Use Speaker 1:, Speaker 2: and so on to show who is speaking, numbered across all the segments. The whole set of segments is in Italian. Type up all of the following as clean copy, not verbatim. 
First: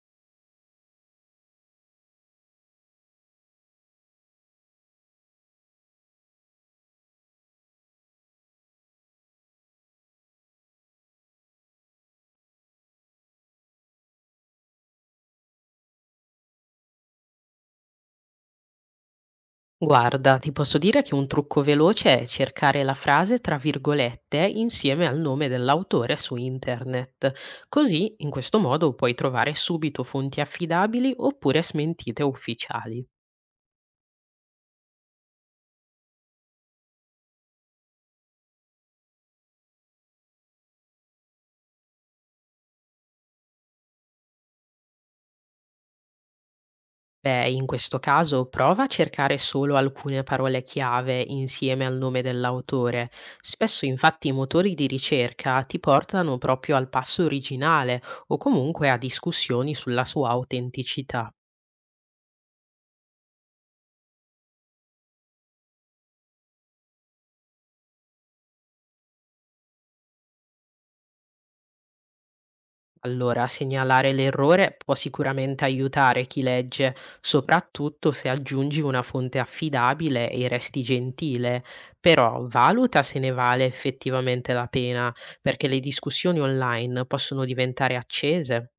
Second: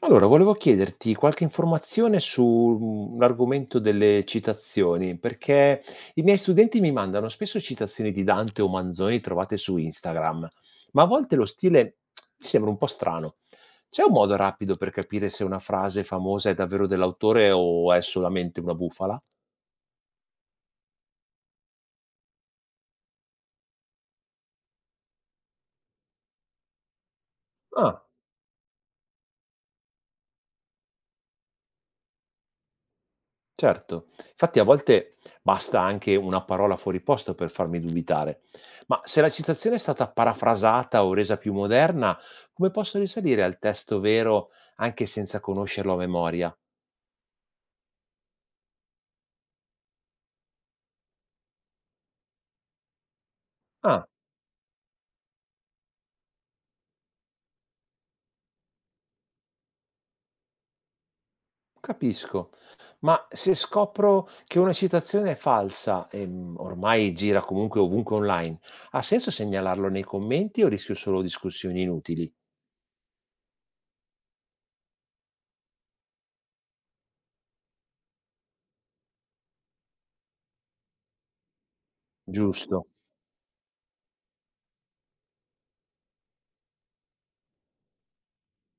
Speaker 1: Allora, volevo chiederti qualche informazione su un argomento delle citazioni, perché i miei studenti mi mandano spesso citazioni di Dante o Manzoni trovate su Instagram, ma a volte lo stile mi sembra un po' strano. C'è un modo rapido per capire se una frase famosa è davvero dell'autore o è solamente una bufala?
Speaker 2: Guarda, ti posso dire che un trucco veloce è cercare la frase tra virgolette insieme al nome dell'autore su internet.
Speaker 1: Ah.
Speaker 2: Così, in questo modo, puoi trovare subito fonti affidabili oppure smentite ufficiali.
Speaker 1: Certo, infatti a volte basta anche una parola fuori posto per farmi dubitare. Ma se la citazione è stata parafrasata o resa più moderna, come posso risalire al testo vero anche senza conoscerlo a memoria?
Speaker 2: Beh, in questo caso prova a cercare solo alcune parole chiave insieme al nome dell'autore. Spesso
Speaker 1: Ah,
Speaker 2: infatti i motori di ricerca ti portano proprio al passo originale o comunque a discussioni sulla sua autenticità.
Speaker 1: capisco. Ma se scopro che una citazione è falsa e ormai gira comunque ovunque online, ha senso segnalarlo nei commenti o rischio solo discussioni inutili?
Speaker 2: Allora, segnalare l'errore può sicuramente aiutare chi legge, soprattutto se aggiungi una fonte affidabile e resti gentile, però
Speaker 1: Giusto.
Speaker 2: valuta se ne vale effettivamente la pena, perché le discussioni online possono diventare accese.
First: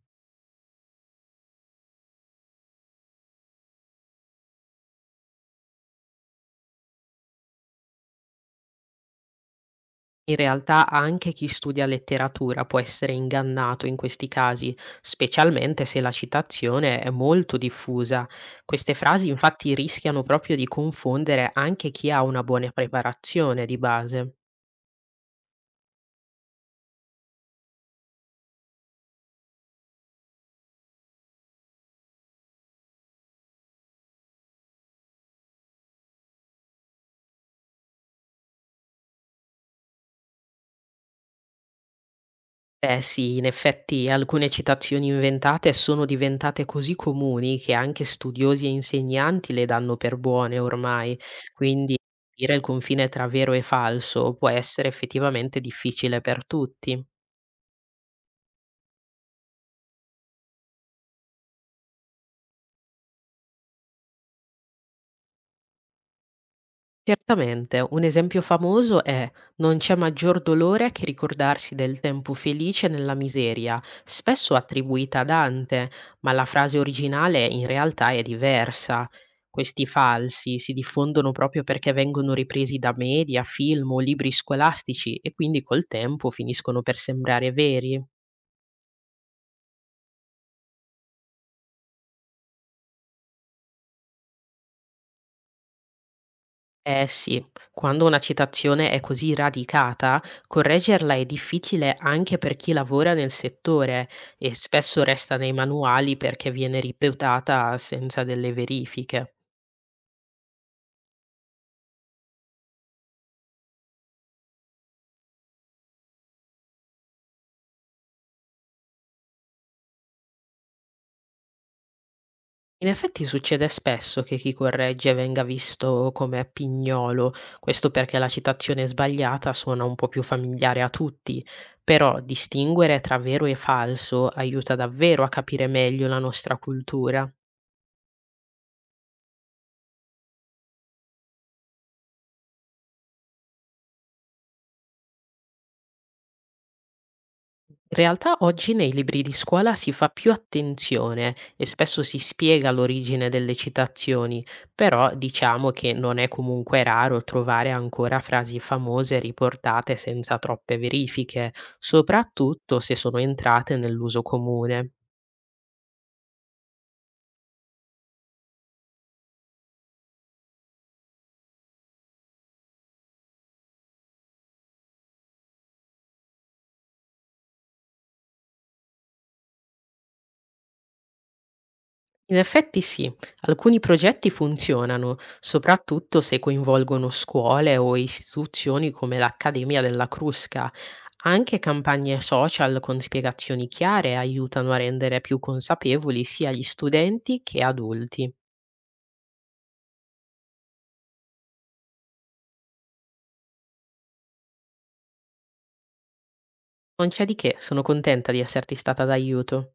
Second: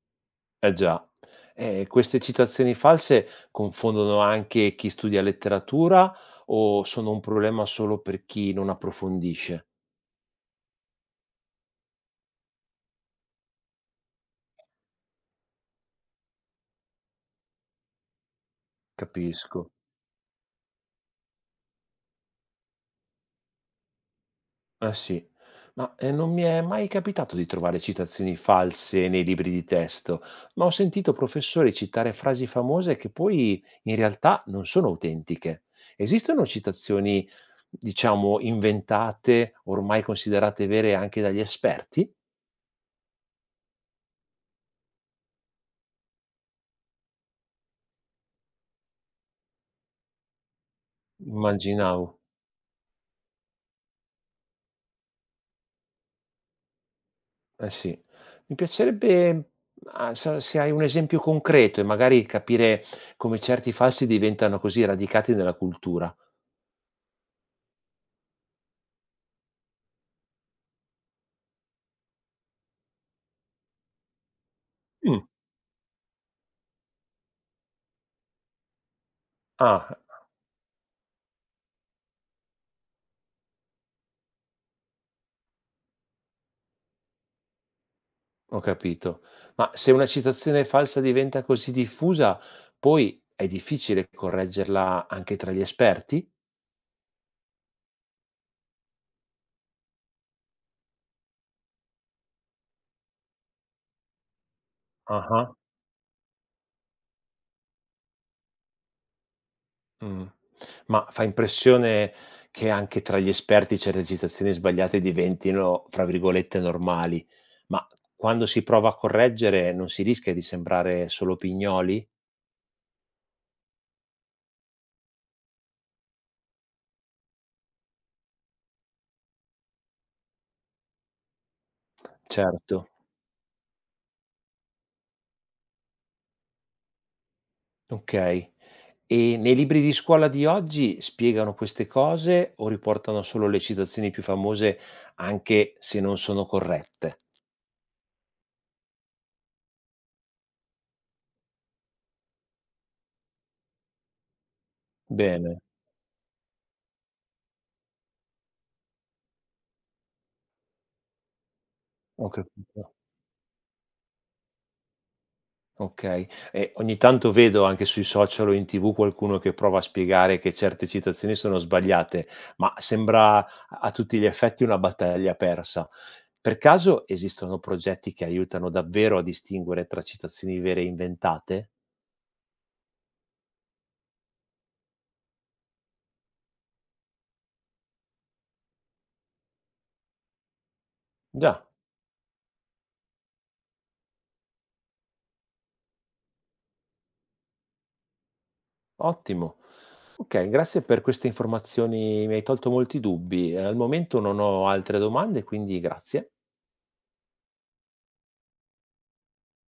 Speaker 1: Eh già. Queste citazioni false confondono anche chi studia letteratura o sono un problema solo per chi non approfondisce?
Speaker 2: In realtà anche chi studia letteratura può essere ingannato in questi casi, specialmente se la citazione è molto diffusa. Queste frasi
Speaker 1: Capisco.
Speaker 2: infatti rischiano proprio di confondere anche chi ha una buona preparazione di base.
Speaker 1: Eh sì. Ma non mi è mai capitato di trovare citazioni false nei libri di testo, ma ho sentito professori citare frasi famose che poi in realtà non sono autentiche. Esistono citazioni, diciamo, inventate, ormai considerate vere anche dagli esperti?
Speaker 2: Eh sì, in effetti alcune citazioni inventate sono diventate così comuni che anche studiosi e insegnanti le danno per buone ormai, quindi
Speaker 1: Immaginavo.
Speaker 2: capire il confine tra vero e falso può essere effettivamente difficile per tutti.
Speaker 1: Eh sì. Mi piacerebbe, ma se hai un esempio concreto e magari capire come certi falsi diventano così radicati nella cultura.
Speaker 2: Certamente, un esempio famoso è "Non c'è maggior dolore che ricordarsi del tempo felice nella miseria", spesso attribuita
Speaker 1: Mh.
Speaker 2: a Dante, ma la frase originale in realtà è diversa. Questi
Speaker 1: Ah,
Speaker 2: falsi si diffondono proprio perché vengono ripresi da media, film o libri scolastici e quindi col tempo finiscono per sembrare veri.
Speaker 1: ho capito. Ma se una citazione falsa diventa così diffusa, poi è difficile correggerla anche tra gli esperti?
Speaker 2: Eh sì, quando una citazione è così radicata, correggerla è difficile anche per chi lavora nel settore e spesso resta nei
Speaker 1: Ah-ah.
Speaker 2: manuali perché viene ripetuta senza delle verifiche.
Speaker 1: Mh. Ma fa impressione che anche tra gli esperti certe citazioni sbagliate diventino, fra virgolette, "normali", ma quando si prova a correggere non si rischia di sembrare solo pignoli?
Speaker 2: In effetti succede spesso che chi corregge venga visto come pignolo, questo perché la citazione sbagliata suona un po' più familiare a tutti, però
Speaker 1: Certo,
Speaker 2: distinguere tra vero e falso aiuta davvero a capire meglio la nostra cultura.
Speaker 1: okay. E nei libri di scuola di oggi spiegano queste cose o riportano solo le citazioni più famose anche se non sono corrette?
Speaker 2: In realtà oggi nei libri di scuola si fa più attenzione e spesso si spiega l'origine delle citazioni, però
Speaker 1: Bene,
Speaker 2: diciamo che non è comunque raro trovare ancora frasi famose riportate senza troppe verifiche,
Speaker 1: ho
Speaker 2: soprattutto
Speaker 1: capito.
Speaker 2: se sono entrate nell'uso comune.
Speaker 1: Okay. E ogni tanto vedo anche sui social o in TV qualcuno che prova a spiegare che certe citazioni sono sbagliate, ma sembra a tutti gli effetti una battaglia persa. Per caso esistono progetti che aiutano davvero a distinguere tra citazioni vere e inventate?
Speaker 2: In effetti sì, alcuni progetti funzionano, soprattutto se coinvolgono scuole o istituzioni come l'Accademia della Crusca. Anche
Speaker 1: Già,
Speaker 2: campagne social con spiegazioni chiare aiutano a rendere più consapevoli sia gli studenti che adulti.
Speaker 1: ottimo. Okay, grazie per queste informazioni, mi hai tolto molti dubbi. Al momento non ho altre domande, quindi grazie.
Speaker 2: Non c'è di che, sono contenta di esserti stata d'aiuto.